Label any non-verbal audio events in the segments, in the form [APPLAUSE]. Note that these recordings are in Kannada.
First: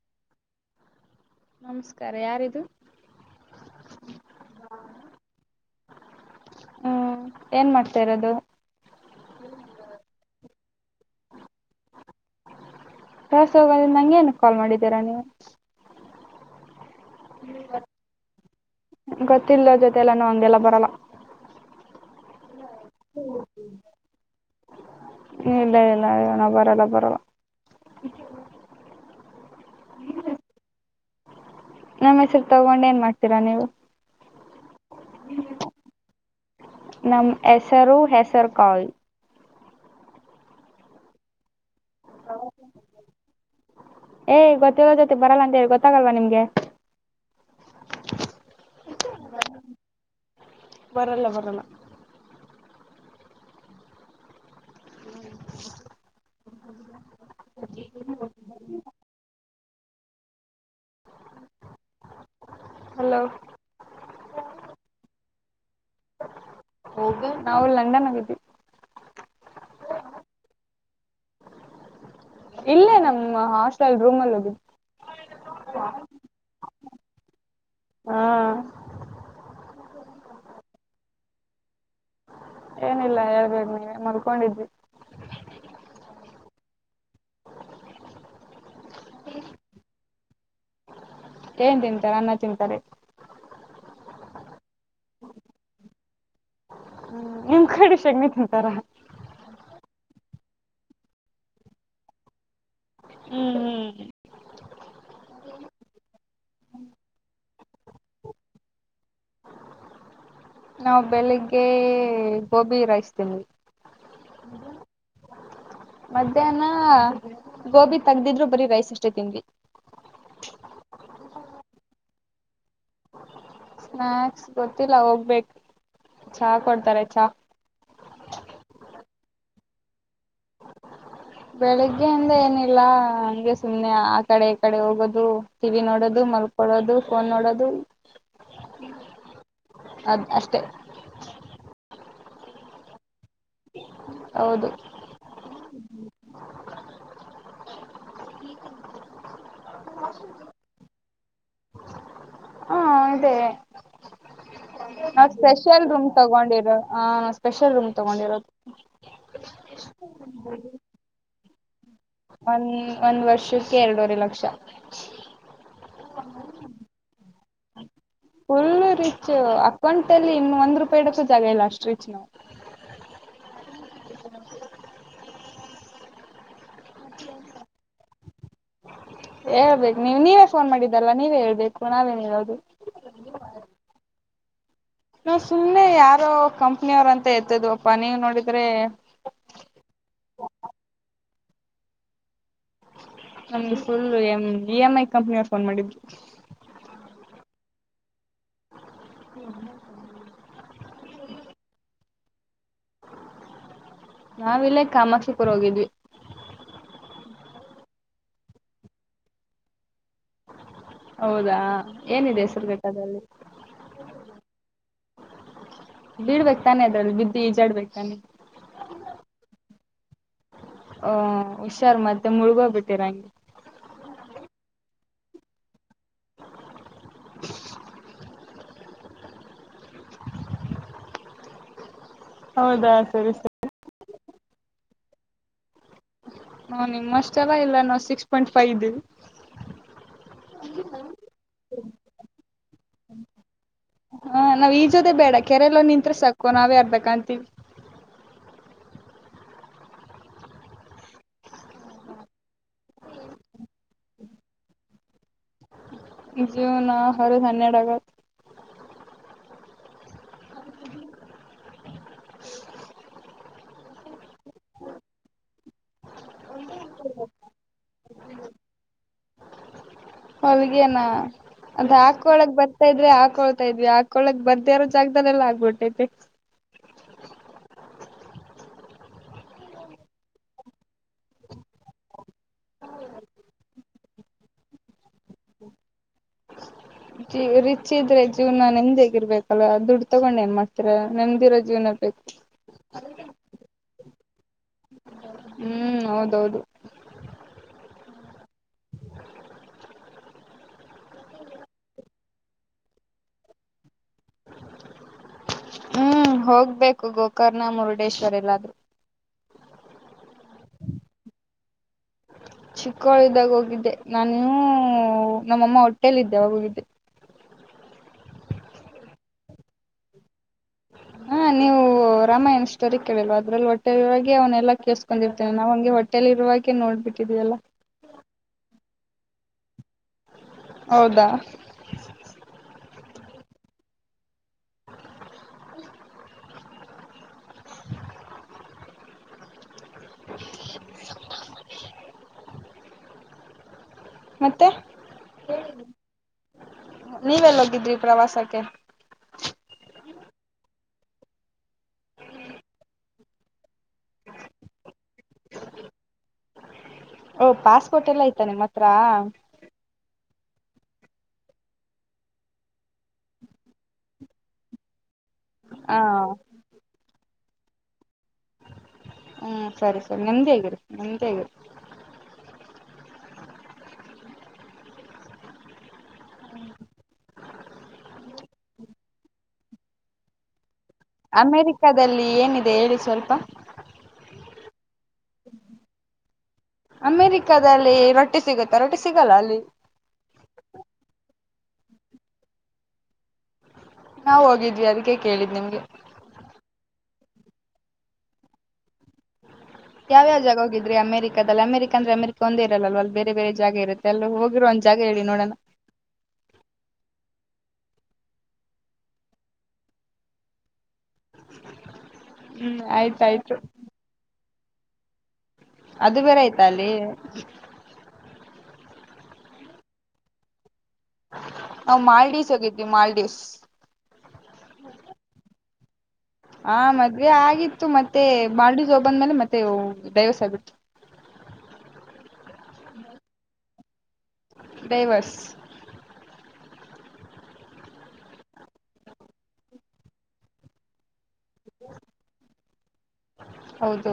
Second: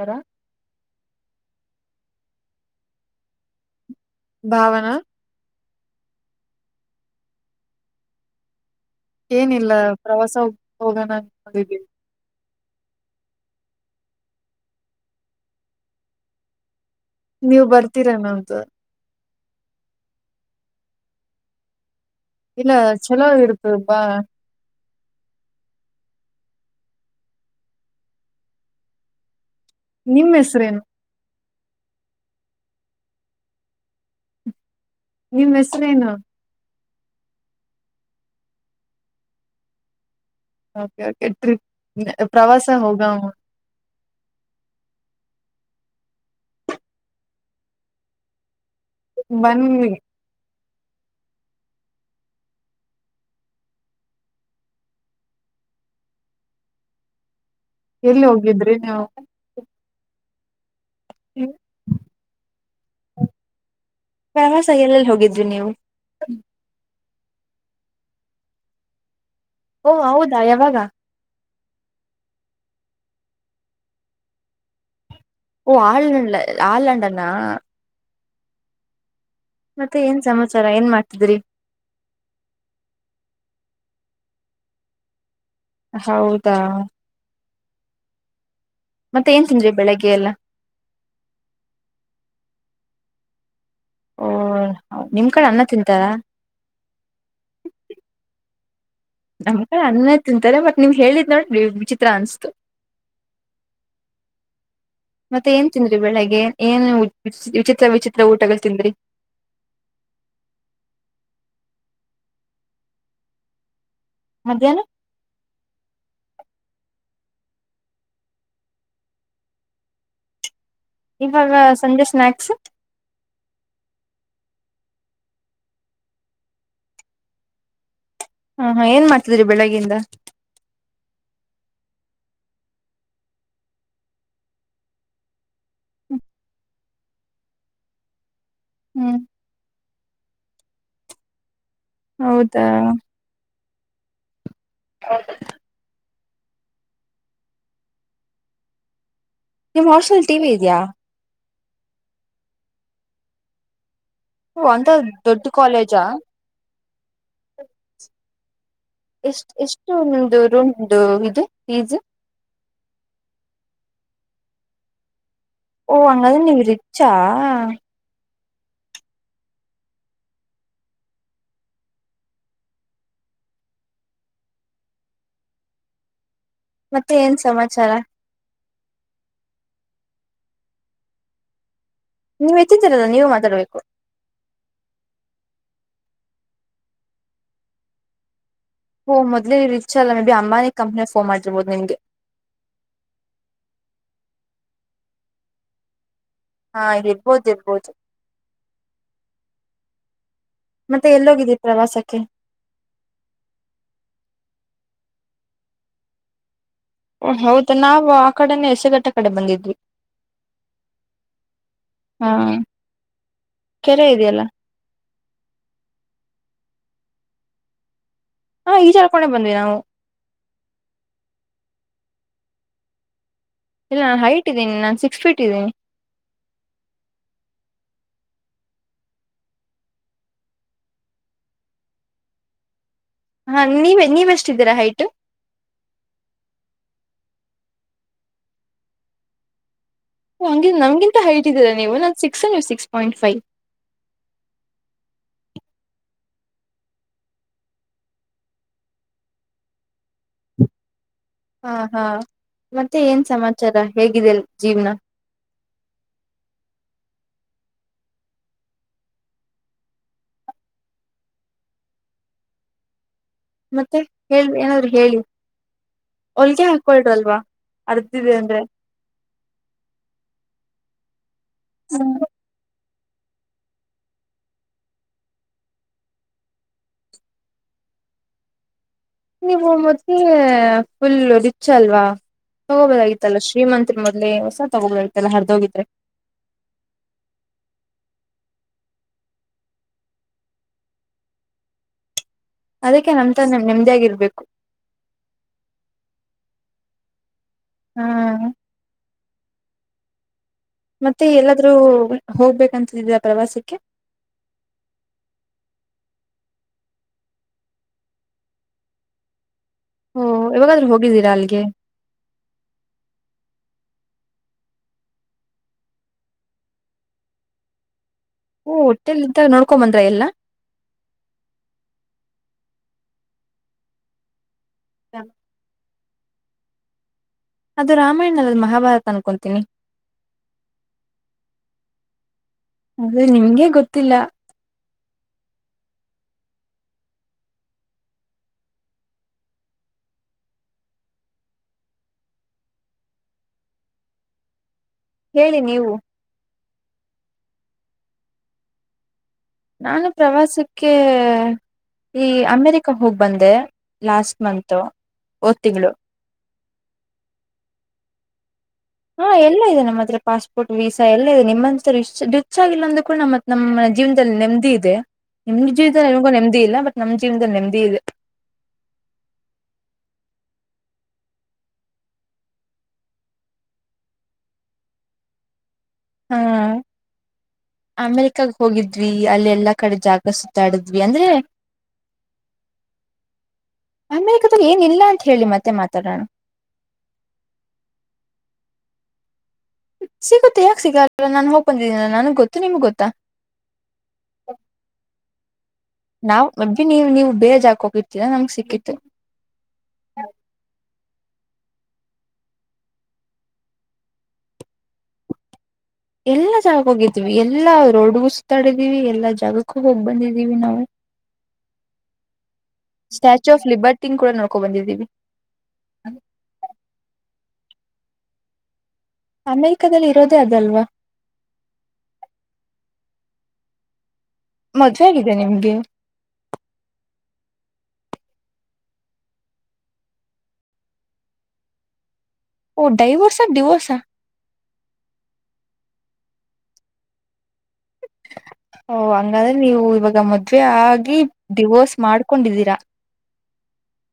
ಯರ ನಮಸ್ಕಾರ ಯಾರಿದು? ಭಾವನಾ ಹ್ಮ್ ಏನ್ ಮಾಡ್ತ ಇರೋದು. ಹೋಗಣ ಬಿ ಬಿ ಎಂ. ಕ್ಲಾಸ್ ಹೋಗೋದ್ ನಂಗೇನ್ ಕಾಲ್ ಮಾಡಿದ್ದೀರ ನೀವು? ನೀವ್ ಬರ್ತೀರೆನೊ ಅಂತ. ಗೊತ್ತಿಲ್ದೋರ್ ಜೊತೆ ಎಲ್ಲ ನಾ ಹಂಗೆಲ್ಲ ಬರಲ್ಲ. ಇಲ್ಲ ಚಲೋ ಇರುತ್ತ್ ಬಾ. ಇಲ್ಲ ಇಲ್ಲ ಇಲ್ಲ ನಾ ಬರಲ್ಲ ಬರಲ್ಲ. ನಿಮ್ಮ್ ಹೆಸ್ರೇನು? ನಮ್ ಹೆಸರು ತಗೊಂಡ್ ಏನ್ ಮಾಡ್ತೀರಾ ನೀವು? ನಿಮ್ಮ್ ಹೆಸರೇನು? ನಮ್ ಹೆಸರು ಹೆಸರು ಕಾಳ್. [UNINTELLIGIBLE] ಪ್ರವಾಸ ಹೋಗವ ಏ ಗೊತ್ತಿಲ್ದೋರ್ ಜೊತೆ ಬರಲ್ಲ ಅಂದೆ ಗೊತ್ತಾಗಲ್ವಾ ನಿಮ್ಗೆ. ಬನ್ನಿ ಬರಲ್ಲ ಬರಲ್ಲ [INAUDIBLE] ಎಲ್ಲಿ ಹೋಗ್ಲಿದ್ರಿ ನೀವು? ಯು ಹಲೋ ಪ್ರವಾಸ ಎಲ್ಲಲ್ಲಿ ಹೋಗಿದ್ರಿ ನೀವು. ಹೋಗೋ ನಾವು ಲಂಡನ್ ಹೊಗಿದ್ವಿ. ಓ ಹೌದಾ ಯಾವಾಗ? ಇಲ್ಲೇ ನಮ್ಮ ಹಾಸ್ಟೆಲ್ ರೂಮ್ ಅಲ್ ಇದೀನಿ. ಓ ಆ ಲಳ್ಲೆ ಆ ಲಂಡನ್ ಆ? ಆ ಮತ್ತೆ ಏನ್ ಸಮಾಚಾರ ಏನ್ ಮಾಡ್ತಿದ್ರಿ. ಏನಿಲ್ಲ ಹೇಳ್ಬೇಕ್ ನೀವೆ ಮಲ್ಕೊಂಡಿದ್ವಿ. ಹೌದಾ ಮತ್ತೆ ಏನ್ ತಿಂದ್ರಿ ಬೆಳಗ್ಗೆ ಎಲ್ಲ. ಏನ್ ತಿಂತಾರೆ ಅನ್ನ ತಿಂತಾರೆ ಓ ಹ ನಿಮ್ ಕಡೆ ಅನ್ನ ತಿಂತಾರ. ಸಗ್ಣಿ ತಿಂತಾರ ನಮ್ ಕಡೆ ಅನ್ನ ತಿಂತಾರೆ ಬಟ್ ನಿಮ್ ಹೇಳಿದ್ ನೋಡ್ ವಿಚಿತ್ರ ಅನ್ಸ್ತು. ಹ್ಮ್ ಹ್ಮ್ ಮತ್ತೆ ಏನ್ ತಿಂದ್ರಿ ಬೆಳ್ಳಿಗ್ಗೆ ಏನು ವಿಚಿತ್ ಚಿತ್ತ ವಿಚಿತ್ರ ಊಟಗಳ್ ತಿಂದ್ರಿ? ನಾವು ಬೆಳಿಗ್ಗೆ ಗೋಬಿ ರೈಸ್ ತಿಂದ್ವಿ. ಮದ್ಯಾನ ಮದ್ಯಾನ ಗೋಬಿ ತೆಗ್ದಿದ್ರು ಬರೀ ರೈಸ್ ಇಷ್ಟೇ ತಿಂದ್ವಿ. ಇವಾಗ ಸಂಜೆ ಸ್ನಾಕ್ಸ್. ಸ್ನಾಕ್ಸ್ ಗೊತ್ತಿಲ್ಲ ಹೋಗ್ಬೇಕು ಚ ಕೊಡ್ತಾರೆ ಚಾ ಹಾ ಹಾ ಏನ್ ಮಾಡ್ತಿದ್ರಿ ಬೆಳಗ್ಗೆಯಿಂದ. ಬೆಳಿಗ್ಗೆಯಿಂದ ಏನಿಲ್ಲ ಹಂಗೆ ಸುಮ್ನೆ ಆ ಕಡೆ ಈ ಕಡೆ ಹೋಗೋದು ಟಿವಿ ನೋಡೋದು ಮಲ್ಕೊಳೋದು ಫೋನ್ ನೋಡೋದು. ಹ್ಮ್ ಅದ್ ಅಷ್ಟೆ ಹೌದಾ ಹೌದು [INAUDIBLE] ನಿಮ್ಮ ಹಾಸ್ಟ್ಲಲ್ ಟಿವಿ ಇದ್ಯಾ ಹ್ಮ್ ಇದೆ ಅಂತ ನಾವು ದೊಡ್ಡ ಸ್ಪೆಷಲ್ ಕಾಲೇಜಾ ರೂಮ್ ತಗೊಂಡಿರೋ ಆ ಸ್ಪೆಷಲ್ ರೂಮ್ ತಗೊಂಡಿರೋದು ಎಷ್ ಎಷ್ಟು ನಿಮ್ದು ರೂಮ್ದು ಇದು ಪಿ ಜಿ ಒಂದ್ ಒಂದ್ ವರ್ಷಕ್ಕೆ ಎರಡೂವರೆ ಲಕ್ಷ. ಓ ಆಂಗಾದ್ರೆ ನೀವ್ ರಿಚ್ಚಾ ಫುಲ್ ರಿಚ್ ಅಕೌಂಟ್ ಅಲ್ಲಿ ಇನ್ನು ಒಂದ್ ರೂಪಾಯಿ ಇಡಕ್ಕು ಜಾಗ ಇಲ್ಲ ಅಷ್ಟ ರಿಚ್ ನಾವು. ಮತ್ತೆ ಏನ್ ಸಮಾಚಾರ. ಹೇಳ್ಬೇಕು ನೀವು ನೀವೇ ಫೋನ್ ಮಾಡಿದ್ದಲ್ಲ ನೀವೇ ಹೇಳ್ಬೇ ನೀವ್ ಹೆಚ್ಚಿದ್ದೀರಲ್ಲ ನೀವು ಮಾತಾಡ್ಬೇಕು. ನಾ ಸುಮ್ಮನೆ ಯಾರೋ ಕಂಪ್ನಿ ಅವ್ರು ಅಂತ ಎತ್ತಿದ್ವಪ್ಪಾ ನೀವ್ ನೋಡಿದ್ ಹ ಮೊದಲೆ ಇವ್ ರೀಚಲ್ಲ ಮೇ ಬಿ ಅಂಬಾನಿ ಕಂಪ್ನಿಸ್ ಮಾಡಿರ್ಬೋದು ನಿಮ್ಗೆ. ನಮ್ದ ಫುಲ್ ಎಮ ಇ ಎಮ್ ಐ ಕಂಪನಿಯವ್ರು ಫೋನ್ ಮಾಡಿದ್ರು. ಹಾ ಇರ್ಬೋದ್ ಇರ್ಬೋದು. ಮತ್ತೆ ಎಲ್ಲೋಗಿದ್ರಿ ಪ್ರವಾಸಕ್ ಕ್ಕೆ ನಾವಿಲ್ಲೇ ಕಾಮಾಕ್ಷಿಪುರ್ ಹೊಗಿದ್ವಿ. ಹೌದ ನಾವು ಆ ಕಡೆನೆ ಹೆಸರುಘಟ್ಟ ಕಡೆ ಬಂದಿದ್ವಿ. ಹೌದಾ ಹಾ ಏನಿದೆ ಹೆಸರ್ಘಟ್ಟದಲ್ಲಿ. ಕೆರೆ ಇದೆಯಲ್ಲ ಬಿಡ್ಬೇಕ್ ತಾನೆ ಅದ್ರಲ್ ಬಿದ್ ಈಜಾಡ್ಬೇಕ್ ತಾನೆ. ಹಾ ಈಜಾಡ್ಕೊಂಡೆ ಬಂದ್ವಿ ನಾವು ಆ ಹುಷಾರ್ ಮತ್ತೆ ಮುಳ್ಗೋಗ್ಬಿಟ್ಟಿರ ಹಂಗೆ ಇಲ್ಲ ನಾನು ಹೈಟ್ ಇದ್ದೀನಿ ನಾನ್ ಸಿಕ್ಸ್ ಫೀಟ್ ಇದ್ದೀನಿ. [INAUDIBLE] ಹೌದಾ ಸರಿ ಸರಿ ಹಾ ನೀವೆ ನೀವೆಷ್ಟಿದ್ದೀರಾ ಹೈಟ್? ನಾವ್ ನಿಮ್ಮಷ್ಟೆಲ್ಲ ಇಲ್ಲ ನಾವು ಸಿಕ್ಸ್ ಪಾಯಿಂಟ್ ಫೈವ್ ಇದಿವಿ. ನೀವ್ ನಮ್ಗಿಂತ ಹೈಟ್ ಇದೀರಾ ನೀವು ನನ್ ಸಿಕ್ಸ್ ನೀವು ಸಿಕ್ಸ್ ಪಾಯಿಂಟ್ ಫೈ. ಕೆರೆಲಾಗ್ ನಿತ್ರೆ ಸಾಕು ನಾವೇ ಅರ್ಧ ಕಾಣ್ತೀವಿ. ಹಾ ಹಾ ಮತ್ತೆ ಏನ್ ಸಮಾಚಾರ ಹೇಗಿದೆ ಅಲ್ ಜೀವ್ನ. ಈ ಜಿವ್ನ ಹರದ್ ಹನ್ನೆರಡ್ ಆಗೈತ್ [INAUDIBLE] ಮತ್ತೆ ಹೇಳ್ ಏನಾದ್ರು ಹೇಳಿ ಹೊಲ್ಗೆ ಹಾಕ್ಬೋದ್ ಅಲ್ವಾ ಹರ್ಧಿದೆ ಅಂದ್ರೆ. ಅದ ಹಾಕೊಳಕ್ ಬರ್ ಆತ ಇದ್ರೆ ಹಾಕೊಳ್ತಾ ಇದ್ವಿ ಹಾಕೊಳಕ್ ಬರ್ದೆ ಇರೋ ಜಾಗದಲ್ಲೆಲ್ಲ ಆಗ್ಬಿಟ್ಟೈತೆ. ನೀವು ಮದ್ಲೇ ಫುಲ್ ರಿಚ್ ಅಲ್ವ. ಹೋಬೋದಾಗಿತ್ತಲ್ಲ ಶ್ರೀಮಂತ್ರ್ ಮೊದಲೇ ನೀವ್ ಸಪ್ ತಗೋಬೋದಾಗಿತ್ತಲ ಹರ್ದೋಗಿದ್ರೆ. ರಿಚ್ ಇದ್ರೆ ಜೀವನ ನೆಮ್ದಗಿರ್ಬೇಕಲ್ಲ ದುಡ್ಡು ತಗೊಂಡ ಏನ್ ಮಾಡ್ತೀರ ನೆಮ್ಮದಿ ಇರೋ ಜೀವನ ಬೇಕು ಅದಕ್ಕೆ ನಮ ತ ನಿಮ್ದೇಾಗಿ ಇರ್ಬೇಕು ಹ್ಮ್ ಹೌದೌದು ಹ್ಮ್ ಮತ್ತೆ ಎಲ್ಲಾದ್ರೂ ಹೋಗ್ಬೇಕಂತಿದ್ದರಾ ಪ್ರವಾಸಕ್ಕೆ ಹ್ಮ್ ಹೋಗ್ಬೇಕು ಗೋಕರ್ಣ ಮುರುಡೇಶ್ವರ್ ಎಲ್ಲಾದ್ರೂ ಹಓ ಇವಾಗಾದ್ರೂ ಹೋಗಿದ್ದೀರಾ ಅಲ್ಲಿಗೆ ನಾನೂ ನಮ್ಮಮ್ಮ ಹೊಟ್ಟೇಲ್ಲಿದ್ದೆವ ಹಗಿದ್ದೆ ಹಓ ಹೊಟ್ಟೆಲ್ ಇದ್ದಾಗ ನೋಡ್ಕೊ ಬಂದ್ರ ಎಲ್ಲಾ ಹಾ ನೀವು ರಾಮಾಯಣ ಸ್ಟೋರಿ ಕೇಳಲ್ವಾ ಅದ್ರಲ್ಲಿ ಒಟ್ಟೆವಳಗೆ ಅವನೆಲ್ಲ ಕೆಸ್ಕೊಂಡಿರ್ತೇ ನಾ ಹಂಗೆಟ್ಟ ಎಲ್ಲಿ ಇವಾಗೆ ನೋಡ್ಬಿಟ್ ಅದು ರಾಮಾಯಣ ಅಲ್ಲ ಮಹಾಭಾರತ ಅನ್ಕೊಂತೀನಿ. ಹೌದಾ ಅದು ನಿಮ್ಗೆ ಗೊತ್ತಿಲ್ಲ. [INAUDIBLE] ಮತ್ತೆ ಹೇಳಿ ನೀವು ನೀವೆಲ್ಲ ಗಿದ್ರಿ ಪ್ರವಾಸಕ್ಕೆ. ನಾನು ಪ್ರವಾಸಕ್ಕೆ ಈ ಅಮೇರಿಕ ಹೋಗಿ ಬಂದೆ ಲಾಸ್ಟ್ ಮತ್ ಹೋದ್ ತಿಂಗಳು. ಓಹ ಪಾಸ್ಪೋರ್ಟ್ ಎಲ್ಲ ಇಐತಾನೆ ಮತ್ ಹಾ ಎಲ್ಲಾ ಇದೆ ನಮ್ಮತ್ರ್ರೆ. ಪಾಸ್ಪೋರ್ಟ್ ವೀಸಾ ಎಲ್ಲ ಇದೆ ನಿಮ್ಮಂತಸ ಚ್ಚ ಆಾಗಿಲ್ಲ ಅಂದ್ರ ಕೂಡ ಮತ್ ನಮ್ಮ ಜೀವನದಲ್ಲಿ ನೆಮ್ಮದಿ ಇದೆ. ನಿಮ್ ಜ ಹ ನಿಮಗೂ ನೆಮ್ದಿ ಇಲ್ಲ ಬಟ್ ನಮ್ ಚಂತ ನೆಮ್ಮದಿ ಇಿದೆ ಹ್ಮ್ ಸರಿ ಸರಿ ನೆಮದಿ ಆಗಿರಿ ನೆಮದಿ ಆಗಿರಿ ಹಾ ಅಮೆರಿಕಾಗ ಹೋಗಿದ್ ವಿ ಅಲ್ಲಿ ಎಲ್ಲಾ ಕಡೆ ಜಾಗ ಸುತ್ತಾಡುದವಿ ಅಮೇರಿಕದಲ್ಲಿ ಏನಿದೆ ಹೇಳಿ ಸ್ವಲ್ಪ ಅಮೆರಿಕದಾಗ ಏನ್ ಇಲ್ಲ ಅಂತ ಹೇಳಿ ಮತ್ತೆ ಮಾತಾಡೋಣ ಅಮೇರಿಕದಲ್ಲಿ ರೊಟ್ಟಿ ಸಿಗುತ್ತೆ. ಪರಟಿ ಸಿಗಲ್ಲ ಅಲ್ಲಿ. ಸಿಗೆ ಯಾಕ್ ಸಿಗ ನಾನ್ ಹೋಗ್ ಬಂದಿದ್ದೀನ ನನಗ್ ಗೊತ್ತು ನಿಮ್ಗ್ ಗೊತ್ತಾ ನಾ ಹೋಗಿದ್ವಿ ಅದಕ್ಕೆ ಕೇಳಿದ್ ನಿಮ್ಗೆ ಬೇಜ್ ಆಕ ಹೋಗಿರ್ತರ ನಮ್ಗ್ ಸಿಕ್ಕಿತ್ತು ಯಾವ ಯಾವ ಜಾಗ ಹೋಗಿದ್ರಿ ಅಮೆರಿಕದಲ್ಲಿ ಅಮೆರಿಕ. ಯಾಕಂದ್ರೆ ಅಮೆರಿಕ ಒಂದ ಇರಲ್ಲಲ್ ಅಲ್ಲಿ ಬೇರೆ ಬೇರೆ ಜಾಗ ಇರುತ್ತೆ ಅಲ್ಲಿ ಹೋಗಿರೋ ಒಂದ ಜಾಗ ಹೇಳಿ ನೋಡೋಣ ಎಲ್ಲಾ ಜಾಗಕ್ಕೆ ಹೋಗಿದ್ವಿ ಎಲ್ಲಾ ರೋಡ್ಗೂ ಸುತ್ತಾಡಿದೀವಿ ಎಲ್ಲಾ ಜಾಗಕ್ಕ ಹೋಗ್ ಬಂದಿದೀವಿ ನಾವು ಹ್ಮ್ ಸ್ಟಾಚು ಆಯ್ತಾಯ್ತು ಆಫ್ ಲಿಬರ್ಟಿ ಕೂಡ ನೋ. ಕೊ ಬಂದಿದ್ದೀವಿ. ಅದು ಬೇರೆ ಐತ ಅಲ್ಲಿ. ಅಮೆರಿಕದಲ್ ಇರೋದೇ ಅದಲ್ವಾ. ಹಾ ಮಾಲ್ಡಿವ್ಸ್ ಹೋಗಿದ್ವಿ ಮಾಲ್ಡಿವ್ಸ್. ಮದ್ವೆ ಆಗಿದೆ ನಿಮ್ಗೆ ಹಾ ಮದ್ವೆ ಆಗಿತ್ತು ಮ ಮತ್ತೆ ಮಾಲ್ಡೀವ್ಸ್ ಹೊಬಂದ್ ಮೇಲೆ ಮತ್ತೆ ಡೈವರ್ಸ್ ಆಗ್ಬಿಡ್ತು. ಓ ಡೈವೋರ್ಸಾ ಡಿವೋರ್ಸಾ? ಡೈವರ್ಸ್ ಓ ಹಂಗಾದ್ರೆ ನೀವು ಇವಾಗ ಮದ್ವೆ ಆಗಿ ಡಿವೋರ್ಸ್ ಮಾಡ್ಕೊಂಡಿದ್ದೀರ. ಹೌದು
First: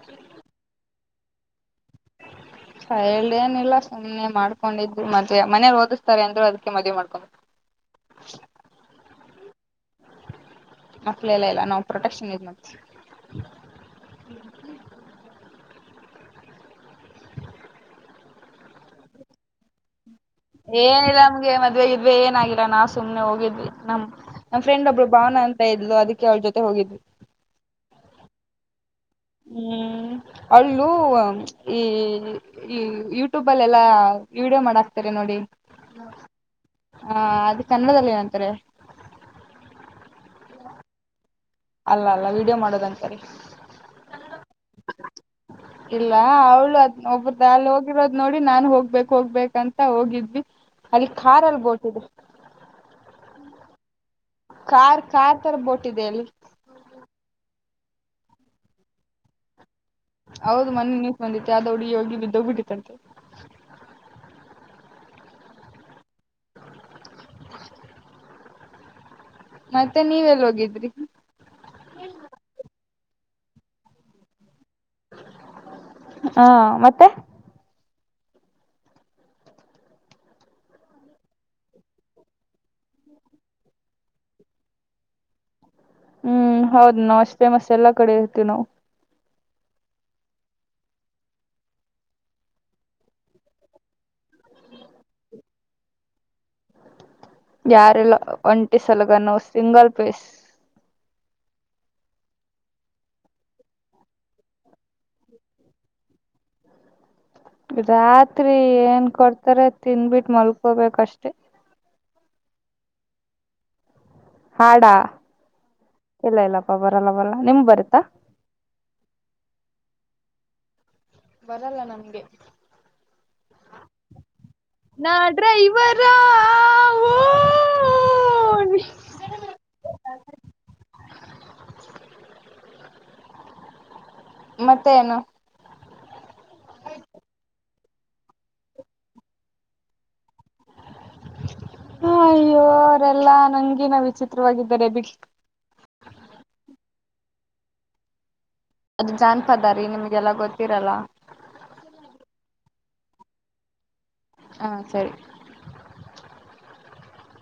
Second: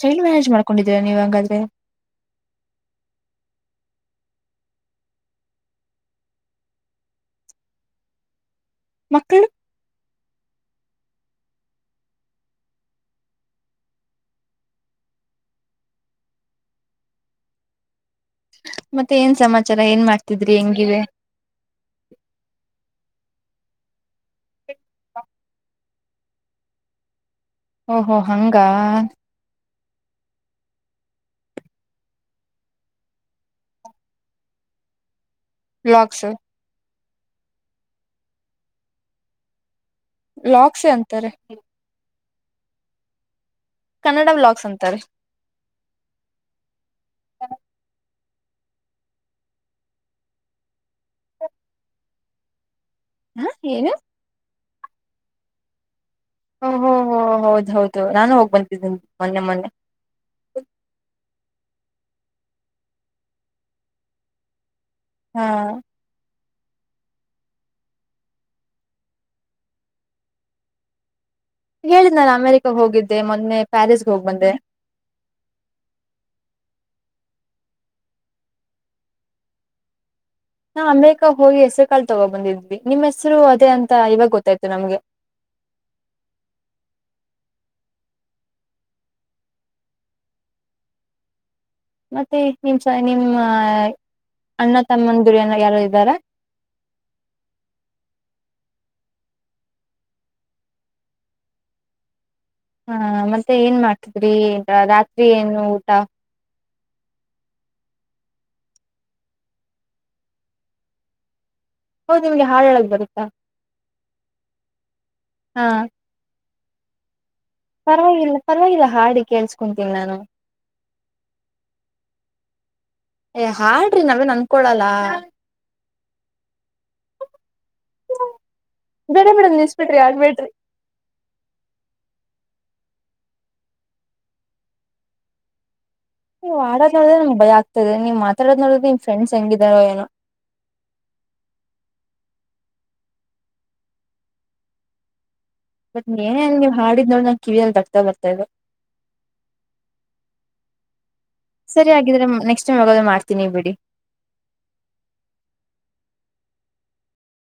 ಚೈಲ್ಡ್ ಮ್ಯಾರೇಜ್ ಮಾಡ್ಕೊಂಡಿದ್ದೀರಾ ನೀವ್ ಹಂಗದ್ರೆ ಹೇಳೇನಿಲ್ಲ ಸುಮ್ಮ್ನೆ ಮಾಡ್ಕೊಂಡಿದ್ದು ಮದ್ವೆ ಮನೇಲಿ ಓದಿಸ್ತಾರೆ ಅಂದ್ರು ಅದಕ್ಕೆ ಮದ್ವೆ ಮಾಡ್ಕೊಂಡ್ವಿ ಮಕ್ಳು ಮಕ್ಕಳ ಎಲ್ಲ ಎಲ್ಲ ನಾವು ಪ್ರೊಟೆಕ್ಷನ್ ಯೂಸ್ ಮಾಡ್ತೀವಿ [UNINTELLIGIBLE] ಮತ್ತೆ ಏನ್ ಸಮಾಚಾರ ಏನ್ ಮಾಡ್ ಏನಿಲ್ಲ ನಮ್ಗೆ ಮದ್ವೆ ಗಿದ್ವೆ ಏನಾಗಿಲ ನಾ ಸುಮ್ನೆ ಹೋಗಿದ್ ದ್ವಿ ನಮ್ ನಮ್ ಫ್ರೆಂಡ್ ಒಬ್ರು ಬಾನು ಅಂತ ಇದ್ಲು ಅದಕೆ ಅವ್ಳ ಜೊತೆ ಹೋಗಿದ್ವಿ. ಓಹೋ ಹಂಗ ಹ್ಮ್ ಅವ್ಳು ಈ ಈ ಯೂಟ್ಯೂಬಲ್ ಎಲ್ಲಾ ವಿಡಿಯೋ ಮಾಡಾಕ್ತಾರೆ ನೋಡಿ ಹ್ಮ್ ಬ್ಲಾಗ್ಸ್ ಹಾ ಅದ ಕನ್ನಡದಲ್ಲಿ ಏನಂತರೆ ವ್ಲಾಗ್ಸ್ ಅಂತರೆ ಅಲ್ಲ ವೀಡಿಯೋ ಮಾಡೋದಂತರೆ ಕನ್ನಡ ವ್ಲಾಗ್ಸ್ ಅಂತಾರೆ [UNINTELLIGIBLE] ಇಲ್ಲ ಅವಳು ಅದ್ ನೋಡ್ ಬಿಟ್ ಬಾ ಹೋಗಿರೋದು ನೋಡಿ ನಾನು ಹೋಗ್ಬೇಕ್ ಹೋಗ್ಬೇಕಂತ ಹೋಗಿದ್ವಿ ಅಲ್ಲಿ ಕಾರಲ್ಲಿ ಬೋಟಿದೆ. ಹ ಏನು ಕಾರ್ ಕಾರ್ ತರ ಬೋಟ್ ಇದೆ ಅಲ್ಲಿ. ಓ ಹೊ ಹೋ ಹೌದ್ ಹೌದು ನಾನು ಹೋಗ್ ಬಂದಿದೀನಿ ಮೊನ್ನೆ ಮೊನ್ನೆ ಹೌದು ಮನ್ನಿ ನ್ಯೂಸ್ ಬಂದಿತ್ ಯ ದೊಡಿ ಯೋಗಿ ಬಿದ್ದೋಗ ಬಿಟ್ಟಿತಂತೆ ಹ ಮತ್ತೆ ನೀವ್ ಎಲ್ ಹೋಗಿದ್ರಿ ಹೇಳಿದ್ನಲ ಅಮೆರಿಕಾಗ ಹೋಗಿದ್ ದ್ದೇ ಮೊನ್ನೆ ಪ್ಯಾರಿಸ್ಗೆ ಹೋಗ್ ಬಂದೆ [UNINTELLIGIBLE] ಹಾ ಮತ್ತೆ ನಾ ಅಮೇರಿಕ ಹೋಗಿ ಹೆಸರು ಕಾಲ್ ತಗೊಂಡ ಬಂದಿದ್ವಿ ನಿಮ್ ಹೆಸರು ಅದೇ ಅಂತ ಇವಾಗ ಗೊತ್ತಾಯ್ತು ನಮ್ಗೆ. ಹ್ಮ್ ಹೌದ ನಾವು ಅಷ್ ಫೇಮಸ್ ಎಲ್ಲಾ ಕಡೆ ಇರ್ತೀವ್ ನಾವು. ಮತ್ತೆ ನಿಮಸ ನಿಮ್ [UNINTELLIGIBLE] ಅಣ್ಣ ತಮ್ಮಂದೂರು ಯಾರಾದ್ರು ಇದರ ಯಾರಿಲ್ಲ ಒಂಟಿ ಸಲಗ ನಾವ್ ಸಿಂಗಲ್ ಪೀಸ್. ಹ ಮತ್ತೆ ಏನ್ ಮಾಡ್ತಿದ್ರಿ ರಾತ್ರಿ ಏನು ಊಟ ರಾತ್ರಿ ಏನ್ ಕೊಡ್ತಾರೆ ತಿನ್ಬಿಟ್ಟು ಮಲ್ಕೋಬೇಕಷ್ಟೇ ಹೌದು ನಿಮ್ಗೆ ಹಾಡ್ ಹೇಳಕ್ ಬರುತ್ತ ಹಾಡ ಎಲ್ಲ ಎಲ್ಲ ಕಬ್ರಲ್ಲಲ್ಲ [INAUDIBLE] ಪರವಾಗಿಲ್ಲ ಪರವಾಗಿಲ್ಲ ಹಾಡಿ ಕೇಳ್ಸ್ಕೊಂತೀನಿ ನಾನು ಬರಲ್ಲ ನಮ್ಗೆ ಏ ಹಾಡ್ರಿ ನಾವೇನ್ ಅನ್ಕೊಳಲ್ಲ. ನಾ ಡ್ರೈವರ ಓ ಬಡ ಬಿಡ ನ್ಯೂಸ್ಪೇಟರಿ ಯಡ್ ವೇಟರಿ. ಮತ್ತೆ ಏನು ನೀ್ ಆಡದ್ ನೋಡ್ರೆ ನಮ್ಗೆ ಭಯ ಆಗ್ತದೆ ನೀವು ಮಾತಾಡೋ್ ನೋಡಿದ್ರೆ ನಿ್ ಫ್ರೆಂಡ್ಸ್ ಹೆಂಗಿದಾರೋ ಏನೋ ಹಾ ಅಯ್ಯೋ ಅವರೆಲ್ಲಾ ನಂಗಗ ನ ವಿಚಿತ್ರವಾಗಿದ್ದಾರೆ ಬಿಟ್ಟ. ಬಟ್ ನೀಏನೇನ್ ನೀವು ಹಾಡಿದ ನೋ ನ ಕಿವಿಯಲ್ಲಿ ದಕ್ತಾ ಬರ್ತಾದೆ. ಅದ ಜಾನ್ಪದಾರಿೀ ನಿಮ್ಗೆಲ್ಲ ಗೊತ್ತಿರಲ್ಲ. ಸರಿ ಹಾಗಿದ್ರೆ ನೆಕ್ಸ್ಟ್ ಟೈಮ್ ಹೋಗೋದು ಮಾಡ್ತೀನಿ ಬಿಡಿ ಹ ಸರಿ